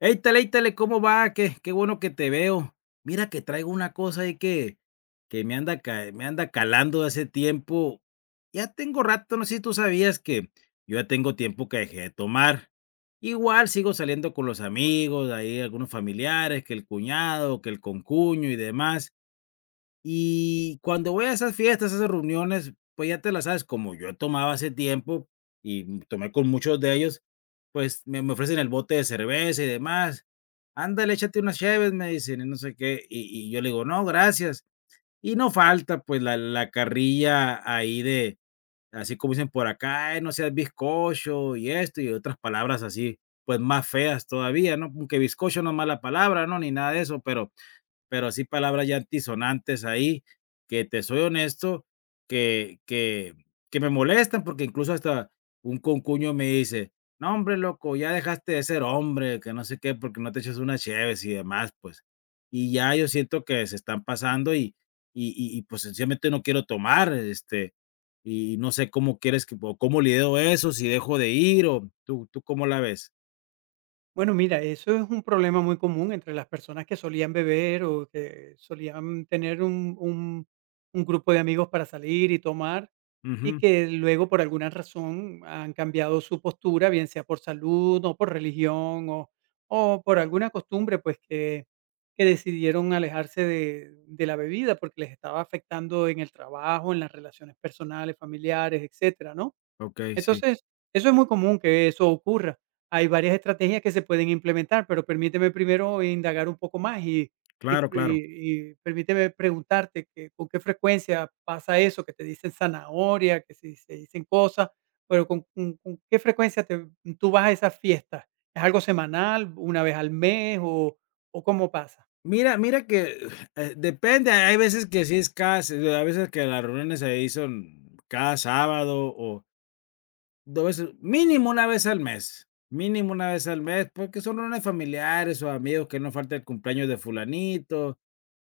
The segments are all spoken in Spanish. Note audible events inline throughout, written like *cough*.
Éitale, éitale, ¿cómo va? Qué bueno que te veo. Mira que traigo una cosa ahí que me anda calando de hace tiempo. Ya tengo rato, no sé si tú sabías que yo ya tengo tiempo que dejé de tomar. Igual sigo saliendo con los amigos, ahí algunos familiares, que el cuñado, que el concuño y demás. Y cuando voy a esas fiestas, a esas reuniones, pues ya te las sabes, como yo tomaba hace tiempo y tomé con muchos de ellos, pues me ofrecen el bote de cerveza y demás. Ándale, échate unas cheves, me dicen, y no sé qué. Y yo le digo, no, gracias. Y no falta, pues, la carrilla ahí de, así como dicen por acá: "Ay, no seas bizcocho" y esto y otras palabras así, pues más feas todavía, ¿no? Aunque bizcocho no es mala palabra, ¿no? Ni nada de eso, pero sí palabras ya antisonantes ahí, que te soy honesto, que que que me molestan, porque incluso hasta un concuño me dice: "No, hombre, loco, ya dejaste de ser hombre, que no sé qué, porque no te echas unas cheves", y demás, pues. Y ya yo siento que se están pasando y, pues, sencillamente no quiero tomar, este, y no sé cómo quieres que o cómo lidero eso, si dejo de ir, o, ¿tú cómo la ves? Bueno, mira, eso es un problema muy común entre las personas que solían beber o que solían tener un grupo de amigos para salir y tomar y Ujú. que luego por alguna razón han cambiado su postura, bien sea por salud o por religión o por alguna costumbre, pues que decidieron alejarse de la bebida porque les estaba afectando en el trabajo, en las relaciones personales, familiares, etcétera, ¿no? Okey, sí. Entonces, eso es muy común que eso ocurra. Hay varias estrategias que se pueden implementar, pero permíteme primero indagar un poco más y, y- Claro, claro. y- y permíteme preguntarte que con qué frecuencia pasa eso, que te dicen zanahoria, que se dicen cosas, pero con qué frecuencia tú vas a esas fiestas. ¿Es algo semanal, una vez al mes o cómo pasa? Mira mira que, depende, hay veces que sí es cada se a veces que las reuniones se son cada sábado o 2 veces, mínimo una vez al mes, mínimo una vez al mes, porque son reuniones familiares o amigos que no falta el cumpleaños de fulanito,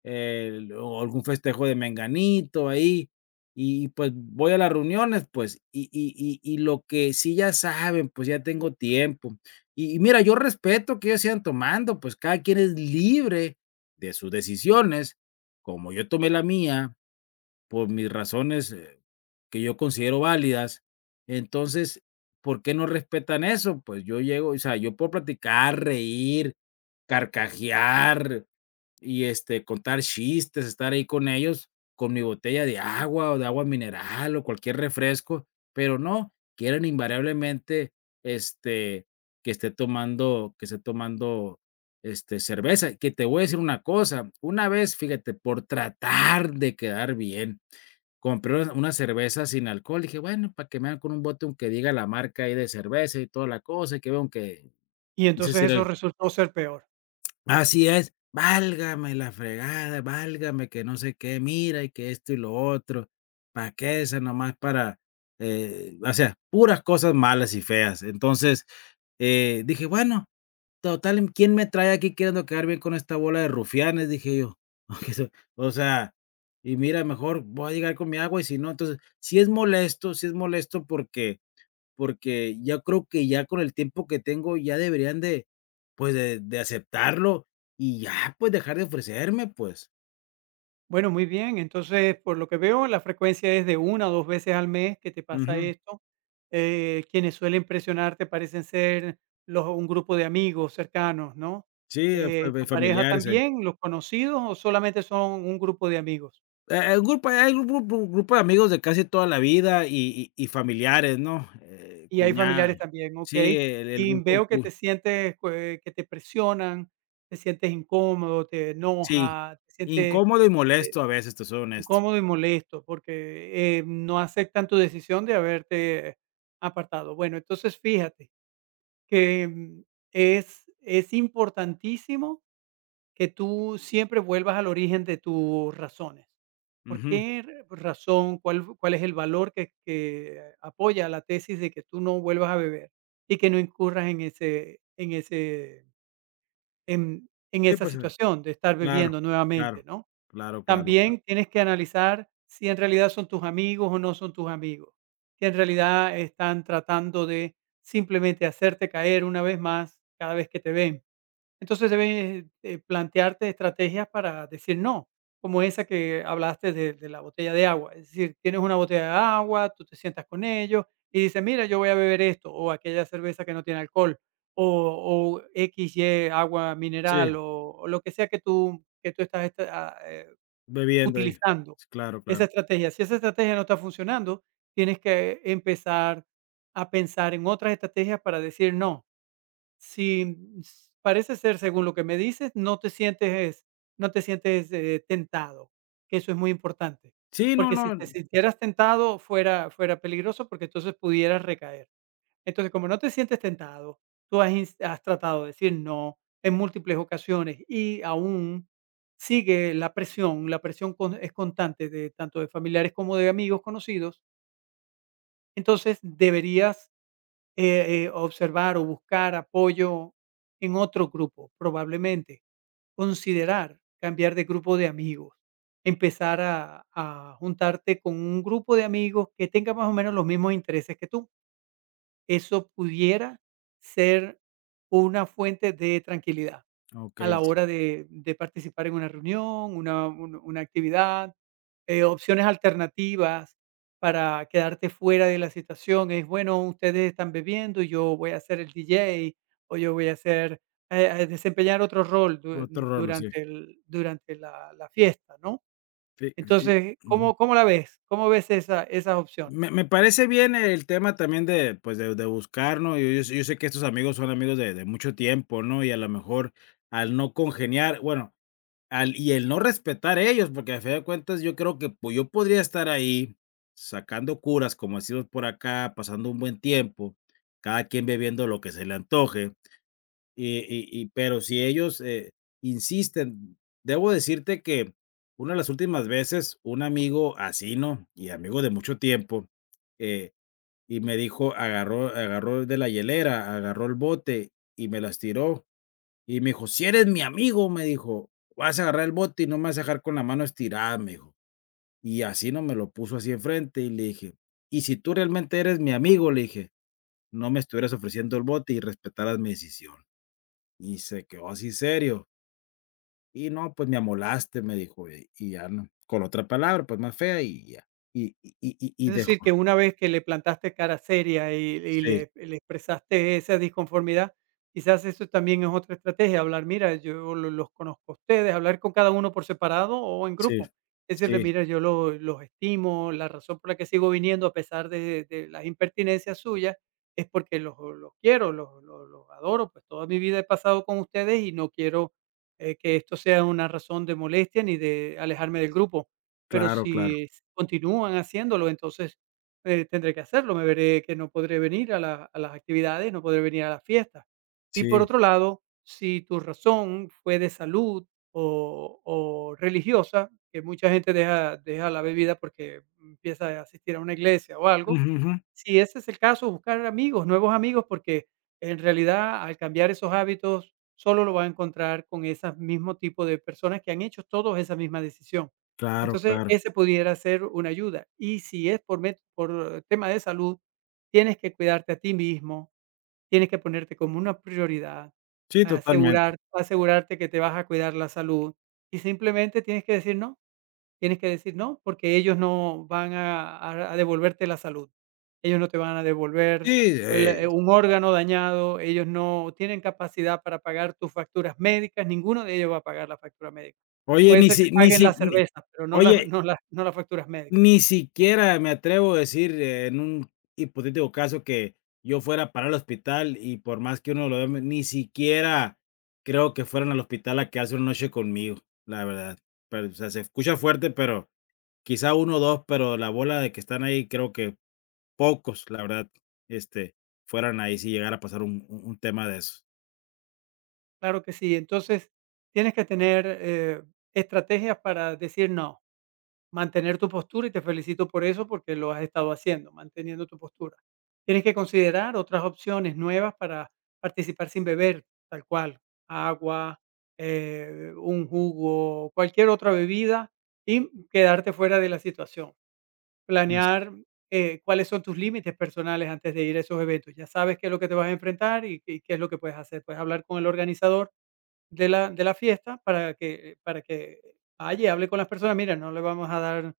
el o algún festejo de menganito ahí, y pues voy a las reuniones, pues, lo que sí ya saben, pues, ya tengo tiempo. Mira, yo respeto que ellos sigan tomando, pues, cada quien es libre de sus decisiones, como yo tomé la mía, por mis razones, que yo considero válidas. Entonces, ¿por qué no respetan eso? Pues yo llego, o sea, yo puedo platicar, reír, carcajear y este, contar chistes, estar ahí con ellos, con mi botella de agua o de agua mineral o cualquier refresco, pero no, quieren invariablemente este, que esté tomando este, cerveza. Que te voy a decir una cosa, una vez, fíjate, por tratar de quedar bien compré una cerveza sin alcohol, dije: "Bueno, para que me hagan con un bote, aunque diga la marca ahí de cerveza y toda la cosa, y que vean que Y dice entonces si era eso el". resultó ser peor. Así es. Válgame la fregada, válgame que no sé qué, mira, y que esto y lo otro. ¿Para qué? Esa nomás para, o sea, puras cosas malas y feas. Entonces, dije: "Bueno". Total, ¿quién me trae aquí queriendo quedar bien con esta bola de rufianes? Dije yo. *laughs* Que se- O sea, y mira, mejor voy a llegar con mi agua y si no, entonces, si es molesto, si es molesto porque porque ya creo que ya con el tiempo que tengo ya deberían de, pues, de aceptarlo y ya, pues, dejar de ofrecerme, pues. Bueno, muy bien. Entonces, por lo que veo, la frecuencia es de una o 2 veces al mes que te pasa Ujú. esto. Quienes suelen presionarte parecen ser los un grupo de amigos cercanos, ¿no? Sí, fa de ¿Tu pareja familiares, sí. Eh. también, los conocidos o solamente son un grupo de amigos? El grupo hay un grupo de amigos de casi toda la vida y familiares, ¿no? Y hay Cuñada. familiares también, ¿ok? Sí, el Y un veo que concu. te sientes, pues, que te presionan, te sientes incómodo, te Sí, enoja, te sientes incómodo y molesto a veces, te soy honesto. incómodo y molesto porque, no aceptan tu decisión de haberte apartado. Bueno, entonces fíjate que, es importantísimo que tú siempre vuelvas al origen de tus razones. ¿Por Ujú. qué r razón? ¿Cuál f cuál es el valor que apoya la tesis de que tú no vuelvas a beber y que no incurras en ese en Sí, esa pues, situación de estar claro, bebiendo nuevamente, claro, no? claro, claro, claro. También tienes que analizar si en realidad son tus amigos o no son tus amigos, que en realidad están tratando de simplemente hacerte caer una vez más cada vez que te ven. Entonces debes plantearte estrategias para decir no, como esa que hablaste de la botella de agua. Es decir, tienes una botella de agua, tú te sientas con ellos y dices, mira, yo voy a beber esto o aquella cerveza que no tiene alcohol o X y agua Sí, mineral o lo que sea que tú estás bebiendo ahí. utilizando Sí, claro, esa claro. estrategia. Si esa estrategia no está funcionando, tienes que empezar a pensar en otras estrategias para decir no. Si parece ser según lo que me dices, no te sientes tentado, que eso es muy importante. Sí, no, Porque si no. te sintieras tentado, fuera peligroso, porque entonces pudieras recaer. Entonces, como no te sientes tentado, has tratado de decir no en múltiples ocasiones y aún sigue la presión, es constante de tanto de familiares como de amigos conocidos, entonces deberías observar o buscar apoyo en otro grupo, probablemente considerar cambiar de grupo de amigos, empezar a juntarte con un grupo de amigos que tenga más o menos los mismos intereses que tú. Eso pudiera ser una fuente de tranquilidad a Okey, la sí. hora de participar en una reunión, una actividad, opciones alternativas para quedarte fuera de la situación. Es, bueno, ustedes están bebiendo y yo voy a ser el DJ o yo voy a hacer a desempeñar otro rol du Otro rolo, sí. durante el durante la la fiesta, ¿no? Fi fi Entonces, ujú. ¿Cómo la ves? ¿Cómo ves esas opciones? Me parece bien el tema también de, pues, de buscar, ¿no? Yo sé que estos amigos son amigos de mucho tiempo, ¿no? Y a lo mejor al no congeniar, bueno. Al y el no respetar ellos, porque a fin de cuentas yo creo que, pues, yo podría estar ahí sacando curas, como decimos por acá, pasando un buen tiempo, cada quien bebiendo lo que se le antoje, pero si ellos, insisten, debo decirte que una de las últimas veces, un amigo así, ¿no? Y amigo de mucho tiempo, eh, y me dijo agarró de la hielera, agarró el bote y me las tiró. Y me dijo: "Si eres mi amigo", me dijo, "vas a agarrar el bote y no me vas a dejar con la mano estirada", me dijo. Y así, ¿no? Me lo puso así enfrente y le dije: "Y si tú realmente eres mi amigo", le dije, "no me estuvieras ofreciendo el bote y respetaras mi decisión". Y se quedó así serio. "Y no, pues me amolaste", me dijo, ya, ¿no? Con otra palabra, pues, más fea y ya. Es Dejó. decir, que una vez que le plantaste cara seria y Sí, le expresaste esa disconformidad, quizás eso también es otra estrategia, hablar, mira, yo lo los conozco a ustedes, hablar con cada uno por separado o en sí, grupo. Decirle, sí, mira, yo lo los estimo, la razón por la que sigo viniendo a pesar de las impertinencias suyas es porque los quiero, los adoro, pues toda mi vida he pasado con ustedes y no quiero, que esto sea una razón de molestia ni de alejarme del grupo. Pero claro, claro. si continúan haciéndolo, entonces, tendré que hacerlo, me veré que no podré venir a las actividades, no podré venir a las fiestas. Y por Sí. otro lado, si tu razón fue de salud o religiosa, que mucha gente deja la bebida porque empieza a asistir a una iglesia o algo, Ujú, ujú. si ese es el caso, buscar amigos, nuevos amigos, porque en realidad al cambiar esos hábitos solo lo va a encontrar con ese mismo tipo de personas que han hecho todos esa misma decisión. Claro, Entonces, claro. ese pudiera ser una ayuda. Y si es por, por tema de salud, tienes que cuidarte a ti mismo, tienes que ponerte como una prioridad, Sí, totalmente. Asegurarte que te vas a cuidar la salud y simplemente tienes que decir no. Tienes que decir no, porque ellos no van a devolverte la salud. Ellos no te van a devolver Sí, el, eh. Un órgano dañado, ellos no tienen capacidad para pagar tus facturas médicas, ninguno de ellos va a pagar la factura médica. Oye, Puede ni ser si que ni paguen si las ni cervezas, pero oye, no las facturas médicas. ni siquiera me atrevo a decir en un hipotético caso que yo fuera para el hospital y por más que uno lo vea, ni siquiera creo que fueran al hospital a quedarse una noche conmigo, la verdad. Pero, o sea, se escucha fuerte, pero quizá uno o 2, pero la bola de que están ahí, creo que pocos, la verdad, este, fueran ahí si llegara a pasar un tema de esos. Claro que sí. Entonces, tienes que tener, estrategias para decir no. Mantener tu postura y te felicito por eso porque lo has estado haciendo, manteniendo tu postura. Tienes que considerar otras opciones nuevas para participar sin beber, tal cual, agua, un jugo, cualquier otra bebida y quedarte fuera de la situación. Planear cuáles son tus límites personales antes de ir a esos eventos. Ya sabes qué es lo que te vas a enfrentar y qué es lo que puedes hacer. Puedes hablar con el organizador de la fiesta para que vaya y hable con las personas. Mira, no le vamos a dar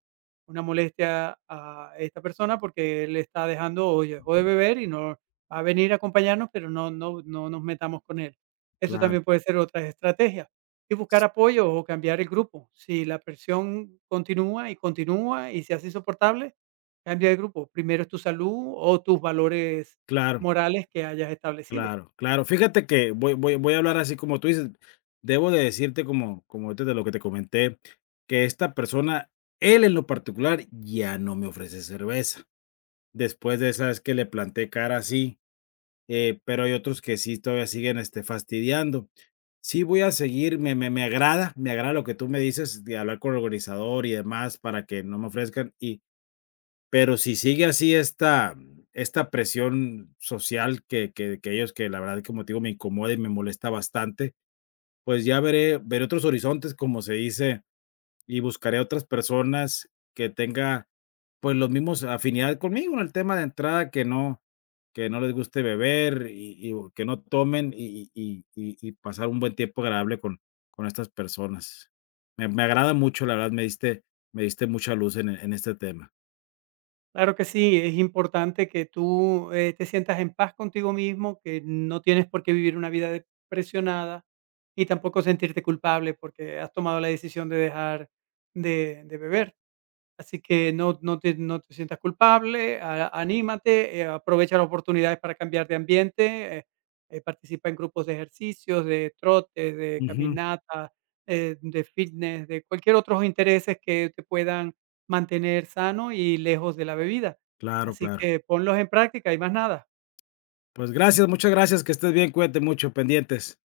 una molestia a esta persona porque él está dejando o dejó de beber y no va a venir a acompañarnos, pero no nos metamos con él. Eso Claro, también puede ser otra estrategia. Y buscar apoyo o cambiar el grupo. Si la presión continúa y continúa y se hace insoportable, cambia de grupo. Primero es tu salud o tus valores claro. morales que hayas establecido. Claro, claro. Fíjate que voy a hablar así como tú dices. Debo de decirte, como como ahorita de lo que te comenté, que esta persona, él en lo particular, ya no me ofrece cerveza. Después de esa vez que le planté cara así, pero hay otros que sí todavía siguen, este, fastidiando. Sí voy a seguir, me agrada lo que tú me dices de hablar con el organizador y demás para que no me ofrezcan, y pero si sigue así esta esta presión social que ellos que la verdad, como te digo, me incomoda y me molesta bastante, pues ya veré otros horizontes, como se dice, y buscaré otras personas que tenga, pues, los mismos afinidad conmigo en el tema de entrada, que no les guste beber o que no tomen pasar un buen tiempo agradable con estas personas. Me agrada mucho, la verdad, me diste mucha luz en este tema. Claro que sí, es importante que tú, te sientas en paz contigo mismo, que no tienes por qué vivir una vida de presionada y tampoco sentirte culpable porque has tomado la decisión de dejar de beber. Así que no te sientas culpable, a anímate, aprovecha las oportunidades para cambiar de ambiente, participa en grupos de ejercicios, de trotes, de caminata, de fitness, de cualquier otros intereses que te puedan mantener sano y lejos de la bebida. Claro, Así claro. que ponlos en práctica y más nada. Pues gracias, muchas gracias, que estés bien, cuídate mucho, pendientes.